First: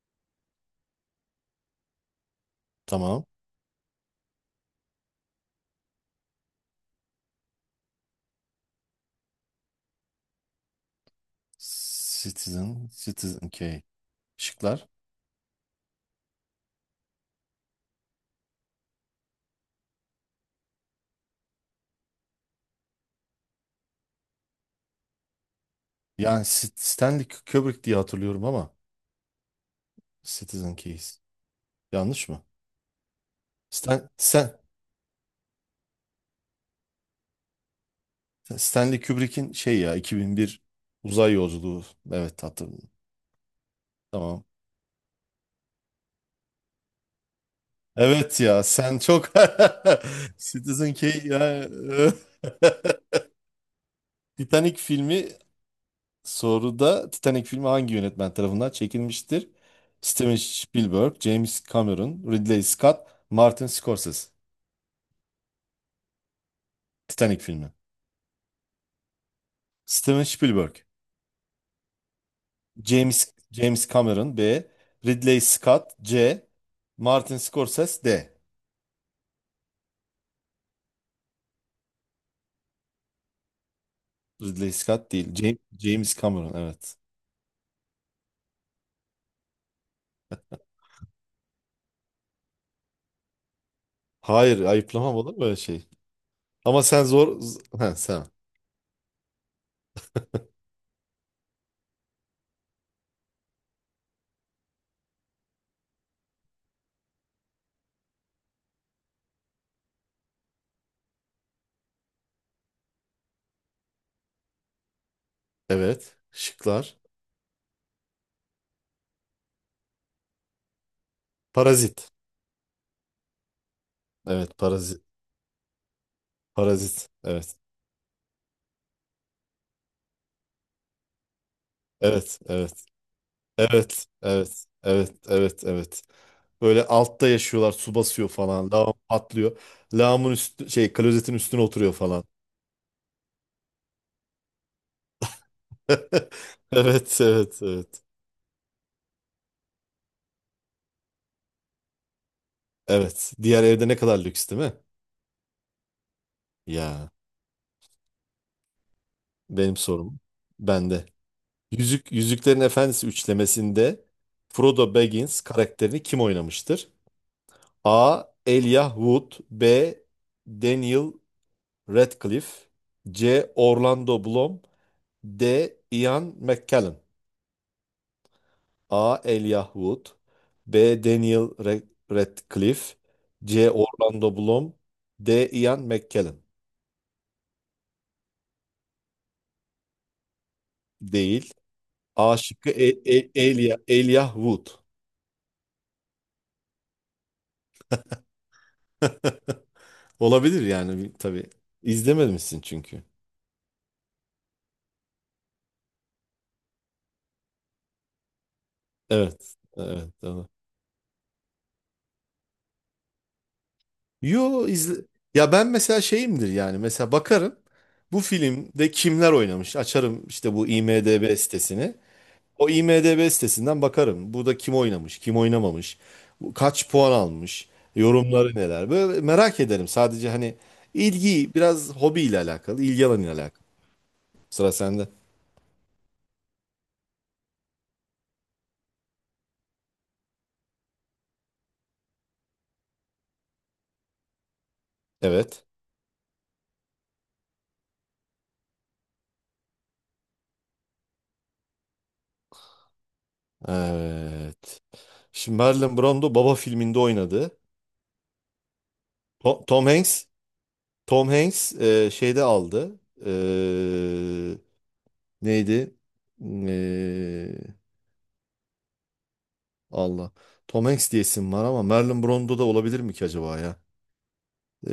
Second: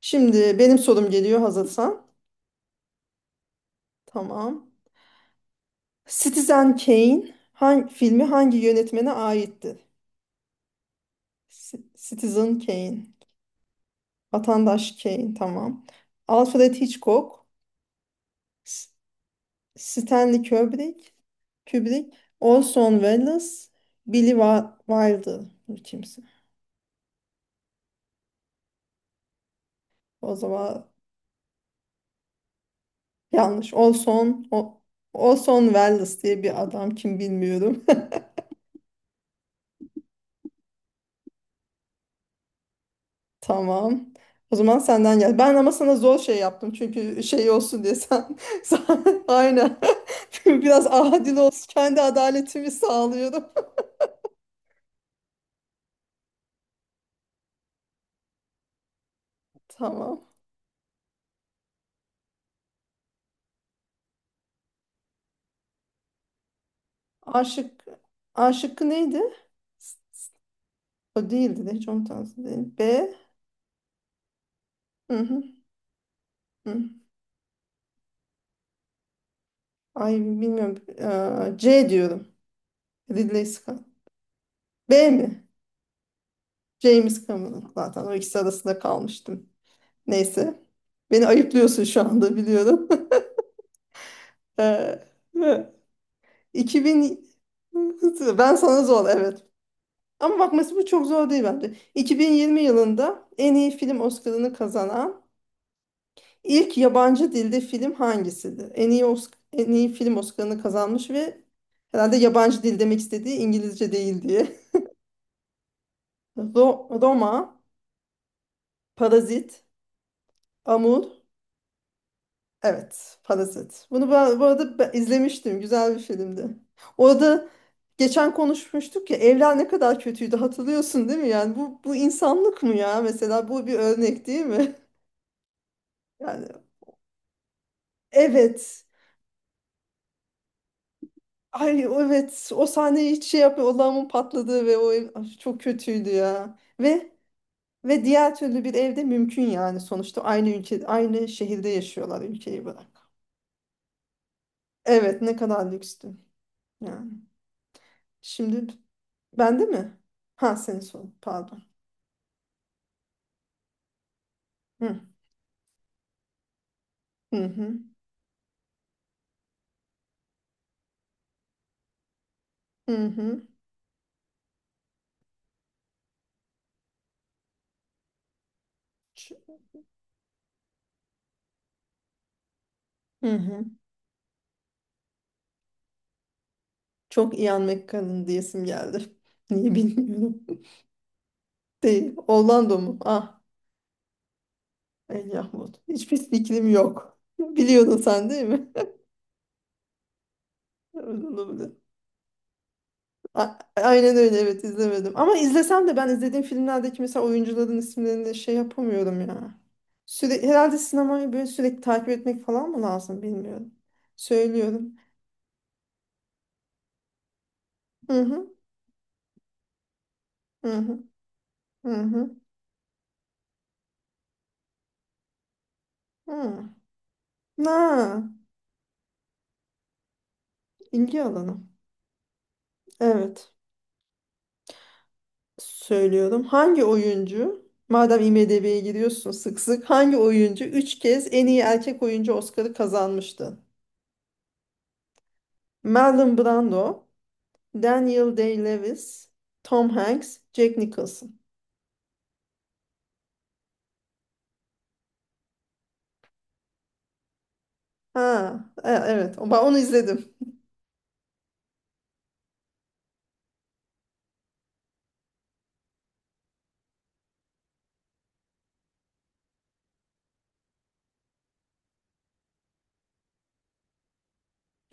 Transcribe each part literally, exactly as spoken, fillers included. Şimdi benim sorum geliyor hazırsan. Tamam. Tamam. Citizen Kane hangi filmi hangi yönetmene aittir? C- Citizen Citizen, Kane. Citizen Kane. Şıklar. Vatandaş Kane. Tamam. Alfred Hitchcock, S- Stanley Kubrick, Kubrick, Orson Welles, Billy Wa- Wilder. Bu kimse? Yani Sit- Stanley Kubrick diye hatırlıyorum ama O Citizen zaman Kane. Yanlış mı? yanlış. Stan, Orson, Stan- o, Orson Welles diye bir adam kim bilmiyorum. Stanley Kubrick'in şey ya iki bin bir uzay yolculuğu. Evet hatırladım. Tamam. Tamam. O zaman senden gel. Ben ama sana zor şey yaptım. Çünkü şey olsun diye sen, Evet ya sen sen çok aynen. Biraz Citizen Kane adil olsun. ya. Kendi adaletimi sağlıyorum. Titanic filmi soruda Titanic filmi hangi yönetmen tarafından çekilmiştir? Tamam. Steven Spielberg, James Cameron, Ridley Scott, Martin Scorsese. Titanic A filmi. şıkkı, A şıkkı neydi? Steven Spielberg. O değildi de hiç onun tarzı değil. B. James James Cameron B. Hı Ridley hı, Scott C. hı. Martin Scorsese D. Ay bilmiyorum. Ee, C diyorum. Ridley Scott. Ridley B Scott mi? değil. James, James Cameron evet. James Cameron. Zaten o ikisi arasında kalmıştım. Neyse. Beni ayıplıyorsun şu anda biliyorum. Hayır, Ee, ayıplamam, olur mu öyle şey? Ama sen iki bin zor... z- Ha, sen. ben sana zor evet. Ama bakması bu çok zor değil bence. iki bin yirmi yılında en iyi film Oscar'ını kazanan ilk yabancı dilde film hangisidir? En iyi Osc- en iyi film Oscar'ını kazanmış ve herhalde yabancı dil demek istediği İngilizce değil diye. Evet. Ro- Şıklar. Roma, Parazit, Amur, Parazit. Evet, Parazit. Bunu ben bu Evet, arada ben parazit. izlemiştim. Güzel bir filmdi. Parazit. Orada Evet. geçen konuşmuştuk ya evler ne kadar kötüydü hatırlıyorsun değil mi? Yani bu bu Evet. insanlık mı Evet. ya? Mesela bu bir Evet. örnek değil Evet. mi? Evet. Evet. Evet. Yani Böyle altta yaşıyorlar. Su basıyor falan. evet. Lağım patlıyor. Lağımın üstü şey, klozetin üstüne Ay oturuyor falan. evet o sahneyi hiç şey yapıyor. O lağımın patladığı ve o ev Ay, çok kötüydü ya. Ve Evet, evet, evet. ve diğer türlü bir evde mümkün yani sonuçta aynı ülke aynı şehirde yaşıyorlar ülkeyi bırak. Evet. Diğer evde ne kadar lüks, değil mi? Evet ne kadar lükstü. Yani Ya şimdi Bende benim mi? sorum Ha senin bende. son. Pardon. Yüzük, Yüzüklerin Efendisi üçlemesinde Frodo Hı Baggins karakterini kim oynamıştır? hı hı A. Elijah Wood B. Daniel Radcliffe hı. Hı C. Orlando Bloom D. Ian McKellen. A. Ç- Elijah Wood B. Daniel Ra- Radcliffe hı. hı. C. Orlando Bloom D. Ian McKellen. Çok Ian McKellen diyesim geldi. Niye bilmiyorum. Değil. Değil. A şıkkı, Orlando mu? E- E- Ah. Elia, Elijah Wood. El Yahmut. Hiçbir fikrim yok. Biliyordun sen değil mi? Olabilir yani, bir- Öyle tabii. olabilir. İzlememişsin çünkü. A- Aynen öyle evet izlemedim. Ama izlesem de ben izlediğim filmlerdeki mesela oyuncuların isimlerini şey yapamıyorum ya. Evet. Evet. Süre, Doğru. herhalde sinemayı böyle sürekli takip etmek falan mı lazım bilmiyorum. Yo Söylüyorum. izle... Ya ben mesela şeyimdir, yani mesela bakarım Hı bu hı filmde kimler oynamış, açarım işte bu hı hı IMDb hı. sitesini. hı. O IMDb sitesinden bakarım, burada kim oynamış kim oynamamış, bu Hmm. kaç puan almış, Ha, yorumları neler, böyle merak ederim sadece, hani ilgi ilgi alanı. biraz hobiyle alakalı, ilgi alanıyla Evet. alakalı. Sıra sende. Söylüyorum. Hangi oyuncu, madem IMDb'ye giriyorsun sık sık, hangi oyuncu üç kez en iyi erkek oyuncu Oscar'ı kazanmıştı? Evet. Marlon Brando, Daniel Day-Lewis, Tom Hanks, Jack Nicholson. Evet. Şimdi Marlon Brando Baba filminde oynadı. Ha, e- evet. Ben To- onu Tom, Hanks izledim. Tom Hanks e, şeyde aldı. E, neydi? E, Allah. Tom Hanks diye isim var ama Marlon Brando da olabilir mi ki acaba ya?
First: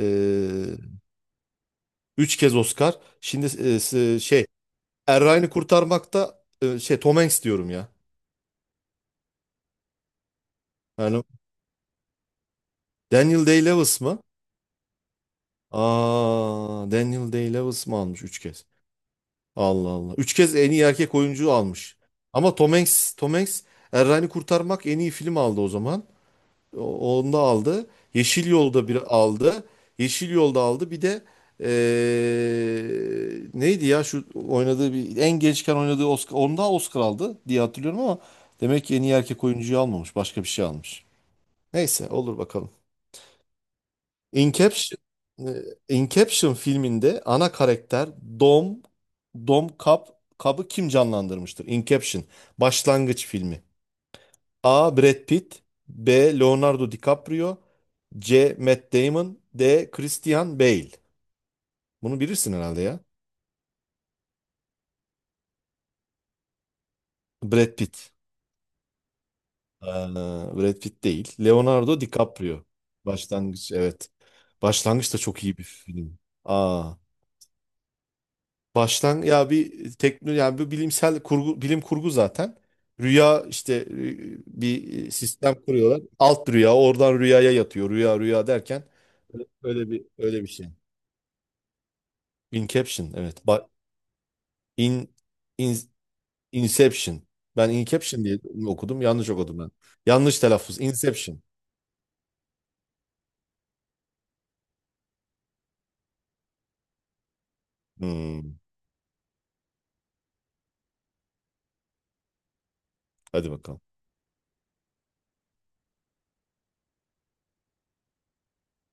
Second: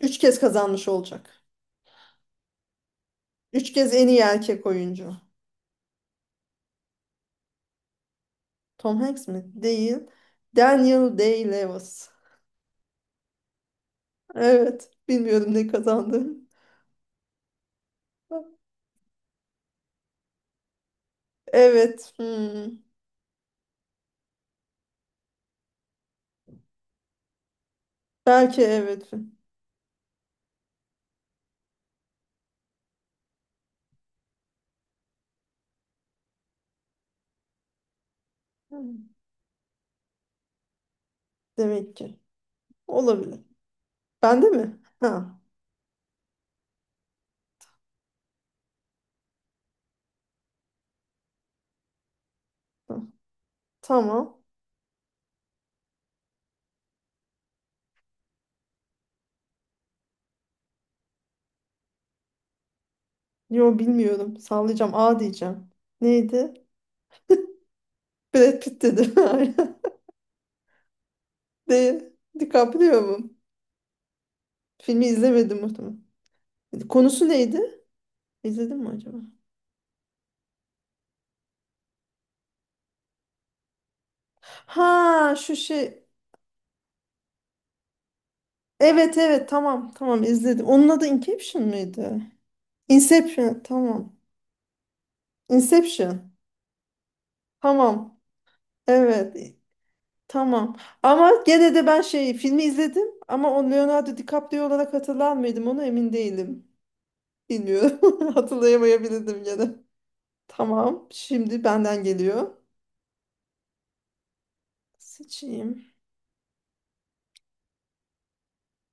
Üç kez kazanmış olacak. üç kez Oscar. Şimdi Üç e, kez en iyi s- şey erkek oyuncu. Er Kurtarmakta, e, şey Tom Hanks diyorum ya. Tom Hanks mi? Değil. Daniel Yani Day-Lewis. Daniel Day-Lewis mı? Evet. Bilmiyorum ne kazandı. Aa, Daniel Day-Lewis mı almış üç kez? Allah Allah. Üç kez en iyi erkek oyuncu almış. Evet. Ama Tom Hmm. Hanks, Tom Hanks Er Ryan'ı Kurtarmak en iyi film aldı o zaman. O- Onu da aldı. Yeşil Belki Yolda evet. bir aldı. Yeşil Yolda aldı. Bir de eee, neydi ya, şu oynadığı bir, en gençken oynadığı Oscar. Onda Oscar aldı diye hatırlıyorum ama demek ki en Hmm. iyi erkek oyuncuyu almamış. Başka bir şey almış. Demek Neyse, ki. olur bakalım. Olabilir. Bende mi? Inception, Ha. e, Inception filminde ana karakter Dom Dom Cobb Cobb'ı kim canlandırmıştır? Inception, ha. başlangıç filmi. Tamam. A. Brad Pitt B. Leonardo DiCaprio C. Matt Damon D. Christian Bale. Bunu bilirsin herhalde ya. Yo bilmiyorum. Sallayacağım. A diyeceğim. Neydi? Brad Pitt. Brad Pitt dedim. Aynen. Ee, Brad Pitt değil. Değil. Leonardo DiCaprio. DiCaprio mu? Başlangıç, evet. Filmi Başlangıç da çok iyi izlemedim bir muhtemelen. film. Aa. Konusu neydi? İzledim mi acaba? Baştan ya, bir tekno, yani bir bilimsel kurgu, bilim kurgu zaten. Rüya işte, e, bir e, Ha sistem şu kuruyorlar. şey. Alt rüya, oradan rüyaya yatıyor. Rüya rüya derken Evet öyle evet öyle tamam bir tamam öyle bir izledim. şey. Onun adı Inception mıydı? Inception, evet. Inception Ba tamam. in, in Inception. Inception. Ben Tamam. Inception diye okudum. Yanlış Evet. okudum ben. Yanlış Tamam. telaffuz. Ama Inception. gene de ben şey filmi izledim ama o Leonardo DiCaprio olarak hatırlar mıydım onu emin değilim. Bilmiyorum. Hmm. Hatırlayamayabilirdim gene. Tamam. Şimdi benden geliyor. Hadi bakalım. Seçeyim.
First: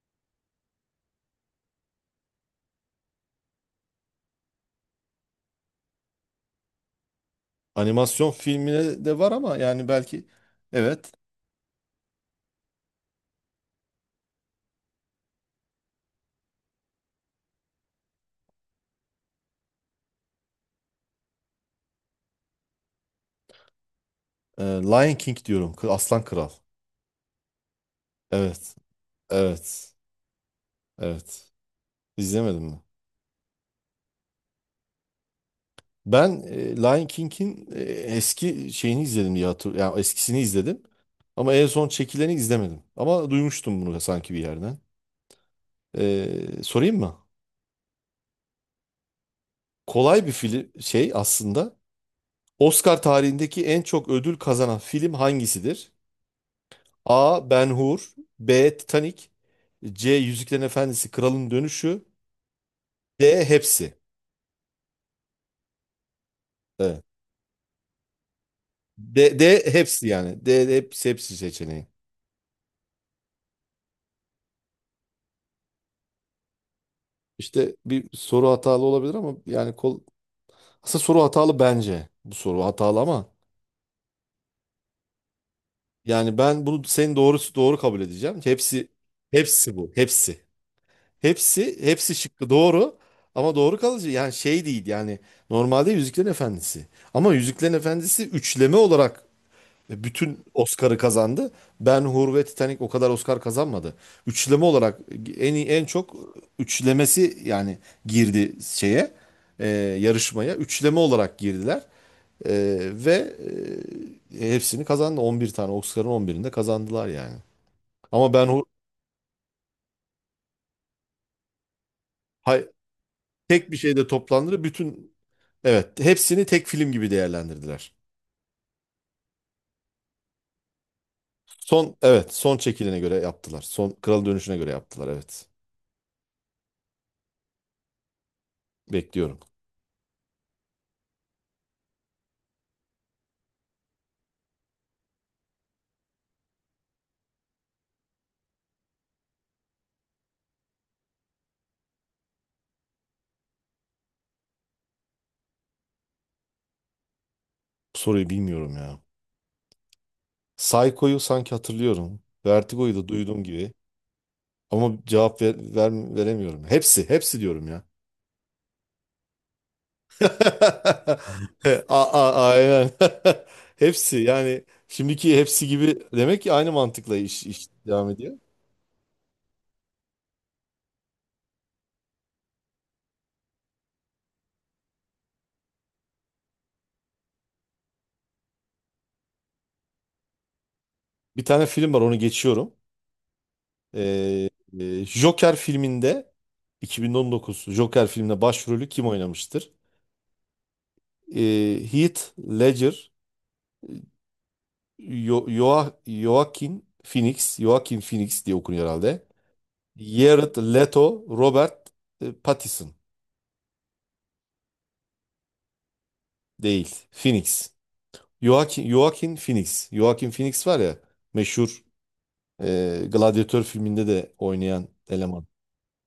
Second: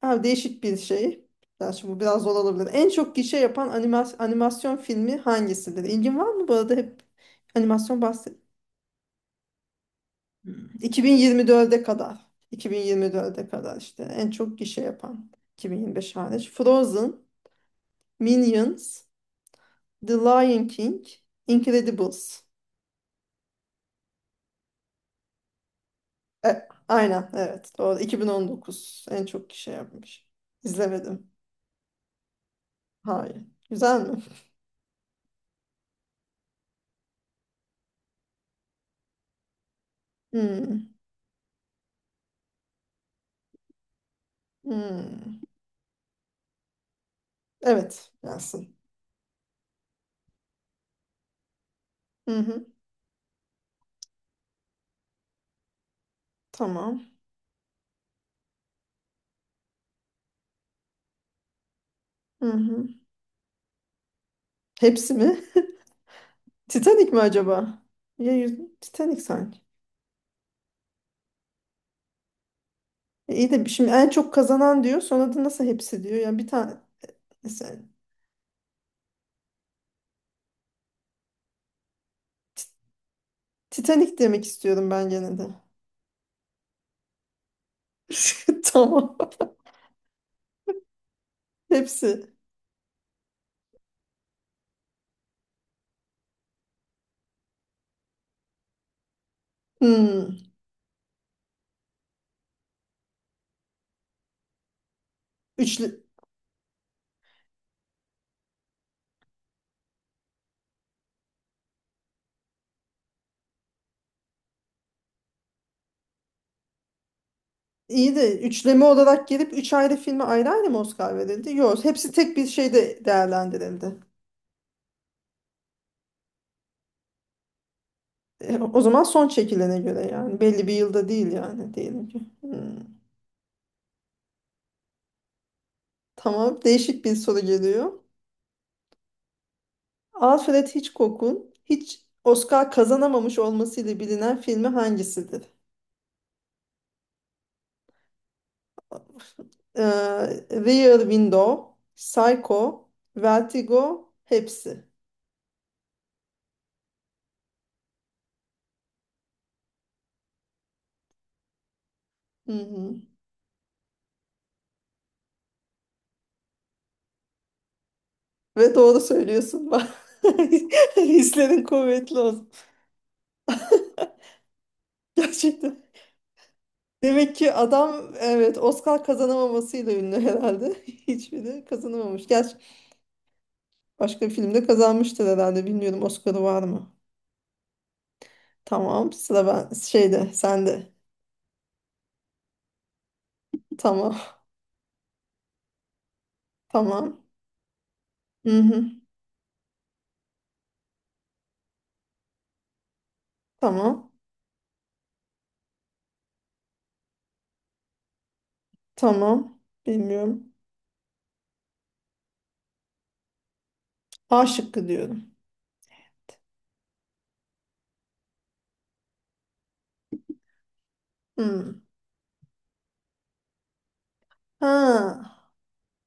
Ha, değişik bir şey. Ben şimdi bu biraz zor olabilir. En çok gişe yapan animas- animasyon filmi hangisidir? İlgin var mı bu arada hep animasyon Animasyon bahset. filmine de var ama yani belki, Hmm. evet. iki bin yirmi dörde kadar. iki bin yirmi dörde kadar işte en çok gişe yapan. iki bin yirmi beş hariç. Frozen, Minions, The Lion King, Incredibles. Ee, Lion King diyorum. Kı- Aslan Kral. E, aynen evet doğru. Evet. iki bin on dokuz en çok kişi Evet. yapmış. İzlemedim. Evet. İzlemedim mi? Hayır. Güzel mi? Ben e, Lion King'in e, eski şeyini izledim diye hatırlıyorum. Yani eskisini izledim. Hmm, Ama en son çekileni izlemedim. Ama duymuştum bunu sanki bir yerden. hmm. E, sorayım mı? Evet gelsin. Kolay bir film şey aslında. Hı hı, Oscar tarihindeki en çok ödül kazanan film hangisidir? tamam. A. Ben-Hur B. Titanic C. Yüzüklerin Efendisi Kralın Dönüşü Hı hı. D. Hepsi. Hepsi mi? Evet. Titanic mi acaba? Ya, yüz... Titanic D, sanki. D hepsi yani. D, hepsi hepsi seçeneği. E, iyi de şimdi en çok kazanan diyor. Sonra da nasıl hepsi diyor. Yani bir tane mesela İşte bir soru hatalı olabilir ama yani kol- aslında soru hatalı bence. Bu soru hatalı ama Titanic demek istiyorum ben gene de. yani ben bunu senin doğrusu doğru kabul edeceğim. Hepsi Tamam. hepsi bu. Hepsi. Hepsi hepsi Hepsi. şıkkı doğru ama doğru kalıcı yani şey değil yani, normalde Yüzüklerin Efendisi. Ama Yüzüklerin Efendisi üçleme olarak bütün Hmm. Oscar'ı kazandı. Ben-Hur ve Titanic o kadar Oscar kazanmadı. Üçleme olarak en iyi- en Üçlü. çok üçlemesi yani girdi şeye, e, yarışmaya. Üçleme olarak girdiler. Ee, ve e, hepsini kazandı. on bir tane Oscar'ın on birinde kazandılar yani. İyi Ama de ben o üçleme olarak gelip üç ayrı filme ayrı ayrı mı Oscar verildi? Yok, hepsi tek bir hay- şeyde tek bir değerlendirildi. şeyde toplandı. Bütün, evet, hepsini tek film gibi değerlendirdiler. E, o zaman son çekilene göre yani belli bir yılda değil yani Son, diyelim ki. evet, son Hmm. çekilene göre yaptılar. Son Kral Dönüşü'ne göre yaptılar evet. Tamam, değişik bir soru geliyor. Bekliyorum. Alfred Hitchcock'un hiç Oscar kazanamamış olmasıyla bilinen filmi hangisidir? Ee, Rear Window, Psycho, Vertigo, hepsi. Bu soruyu bilmiyorum ya. Psycho'yu sanki hatırlıyorum. Hı Vertigo'yu hı. da duyduğum gibi. Ama cevap ver, ver- veremiyorum. Hepsi, hepsi diyorum ya. Ve doğru söylüyorsun bak. Hislerin A- kuvvetli a- olsun. Aynen. Hepsi yani, şimdiki hepsi Gerçekten. gibi, demek ki aynı mantıkla Demek iş, ki iş adam devam ediyor. evet Oscar kazanamamasıyla ünlü herhalde. Hiçbiri kazanamamış. Gerçi başka bir filmde kazanmıştır herhalde. Bilmiyorum Oscar'ı var mı? Tamam. Sıra ben şeyde sende. Bir tane film var, onu geçiyorum. Tamam. Ee, e, Joker filminde Tamam. iki bin on dokuz Joker filminde Hı hı. başrolü kim oynamıştır? Ee, Heath Ledger, Tamam. Yo Yoa- Joaquin Phoenix, Joaquin Phoenix diye okunuyor herhalde. Tamam. Bilmiyorum. Jared Leto, Robert e, Pattinson A şıkkı diyorum. değil, Phoenix. Joaquin, Joaquin Phoenix. Joaquin Phoenix var ya, Hı. meşhur, e, Gladiator filminde de oynayan Ha. eleman.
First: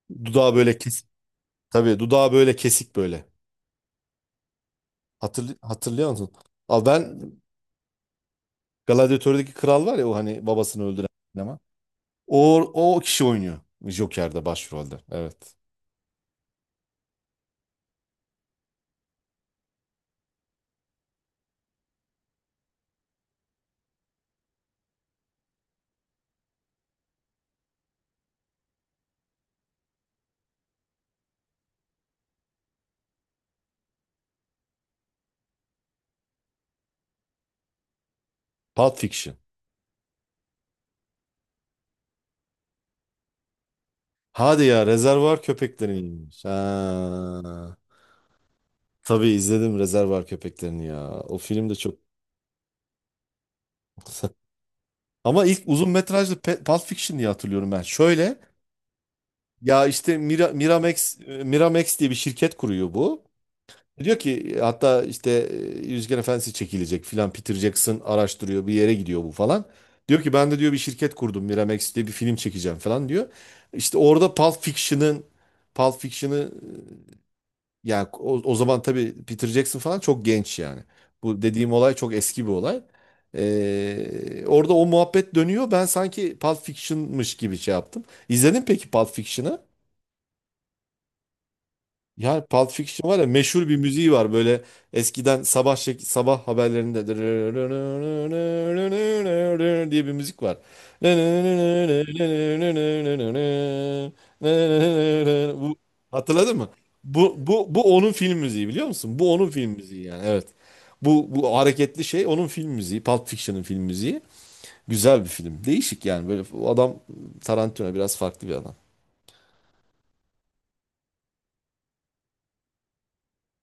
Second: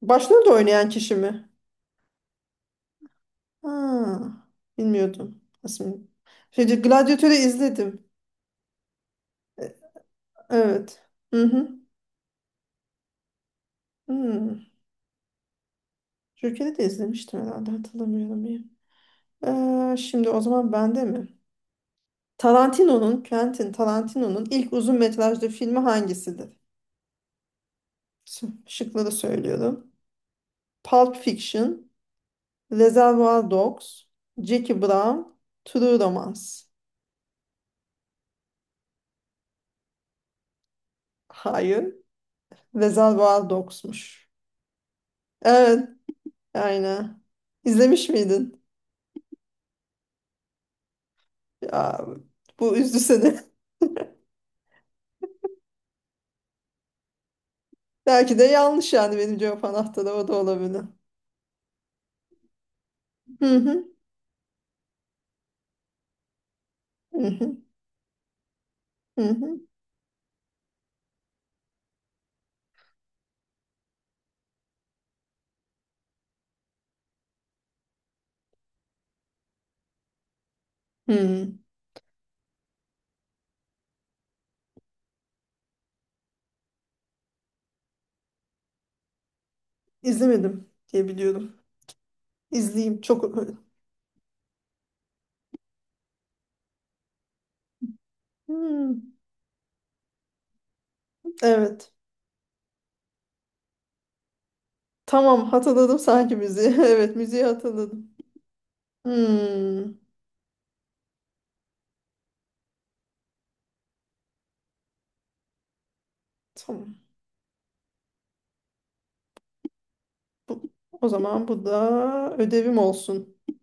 Başrolde Dudağı böyle oynayan kesik. kişi mi? Tabii dudağı böyle kesik, böyle. Ha. Bilmiyordum. Hatırlı, Aslında. hatırlıyor musun? Şeyce Abi ben Gladiatör'ü izledim. Gladiator'daki E, kral var ya, o hani babasını Evet. öldüren Hı eleman. hı. O, o kişi oynuyor Joker'de Hı. başrolde. Evet. Joker'i de izlemiştim herhalde hatırlamıyorum iyi. Ee, şimdi o zaman bende mi? Tarantino'nun, Quentin Tarantino'nun ilk uzun metrajlı filmi hangisidir? Ş- Şıkları söylüyorum. Pulp Fiction, Reservoir Dogs, Jackie Brown, True Romance. Pulp Fiction. Hayır, Reservoir Dogs'muş. Hadi ya, Rezervuar Evet, Köpekleri'niymiş. aynen. Ha. İzlemiş miydin? Tabii izledim Rezervuar Köpeklerini ya. O film de çok Ya, bu üzdü seni. ama ilk uzun metrajlı Pe- Pulp Fiction diye hatırlıyorum ben. Belki Şöyle de yanlış yani benim cevap ya, anahtarı işte o da Mira, olabilir. Miramax, e, Miramax diye bir şirket kuruyor bu. Hı hı, Diyor ki hatta işte e, Yüzgen Efendisi çekilecek hı filan, Peter hı, Jackson araştırıyor, bir yere gidiyor bu falan. hı Diyor ki ben de diyor, bir şirket kurdum Miramax diye, bir film çekeceğim falan diyor. İşte orada Pulp Fiction'ın Pulp Fiction'ı yani, o, o zaman tabii Peter Jackson falan çok genç yani. hı. Bu hı. dediğim olay çok eski bir olay. Ee, orada o muhabbet dönüyor. Ben sanki Pulp Fiction'mış gibi şey yaptım. İzledin peki Pulp Fiction'ı? İzlemedim diye biliyorum. Ya Pulp İzleyeyim Fiction var ya, çok. meşhur bir müziği var böyle eskiden sabah şek- sabah haberlerinde Hmm, diye bir müzik var. evet. Tamam Bu, hatırladım sanki hatırladın müziği. mı? Evet Bu, müziği bu, bu hatırladım. onun film müziği biliyor musun? Bu onun film Hmm, müziği yani, evet. Bu, bu hareketli şey onun film müziği. Pulp Fiction'ın film müziği. Güzel bir film. Değişik yani, böyle adam, tamam. Tarantino biraz farklı bir adam. Bu, o zaman bu da ödevim olsun.